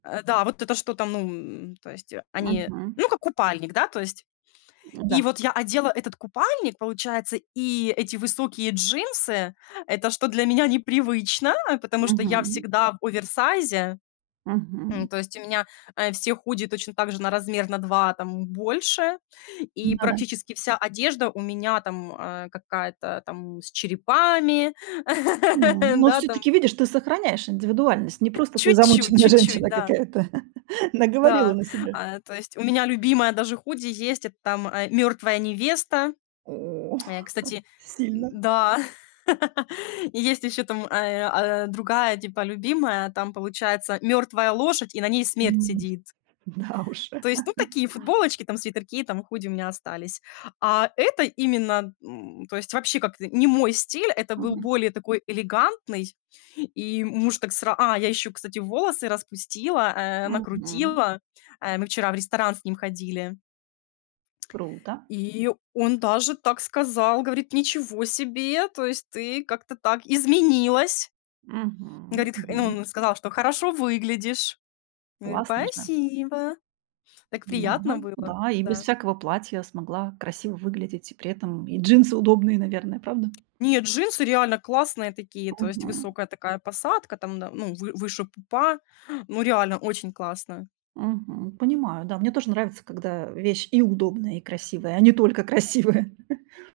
Э, да, вот это что-то, ну, м то есть, э, они Мгм. ну, как купальник, да, то есть. И Да. вот я одела этот купальник, получается, и эти высокие джинсы, это что для меня непривычно, а, потому что я Мгм. всегда в оверсайзе. Мгм. М, то есть у меня, э, всех худи точно так же на размер на 2 там больше и Да-да. практически вся одежда у меня там, э, какая-то там с черепами, М, ну, да, там всё-таки видишь, ты сохраняешь индивидуальность. Не просто ты Чуть-чуть замученная чуть-чуть, женщина да. какая-то. Наговорила Да, на себя. а, э, то есть у меня любимое даже худи есть, это там, э, мёртвая невеста. О. Э, кстати Д Сильно. да. И есть ещё, там, э, а, другая, типа любимая. Там, получается, мёртвая лошадь, и на ней смерть М. сидит. Да уж. То есть, ну, такие футболочки там, свитерки там, худи у меня остались. А, это именно, м, то есть вообще как-то не мой стиль, это был Мгм. более такой элегантный. И муж так сра А, я ещё, кстати, волосы распустила, э, Мгм. накрутила. Э, мы вчера в ресторан с ним ходили. Круто. И он даже так сказал, говорит: "Ничего себе, то есть ты как-то так изменилась". Мгм, Говорит х Ну, мгм. он сказал, что: "Хорошо выглядишь". Говорю: Классно же! "Спасибо". Так Да, приятно было. да. И без Да. всякого платья смогла красиво выглядеть, и при этом и джинсы удобные, наверное, правда? Нет, джинсы реально классные такие, то есть Мгм. высокая такая посадка там, да, ну, вы выше пупа. Ну, реально очень классно. Мгм. Понимаю, да. Мне тоже нравится, когда вещь и удобная, и красивая, а не только красивая.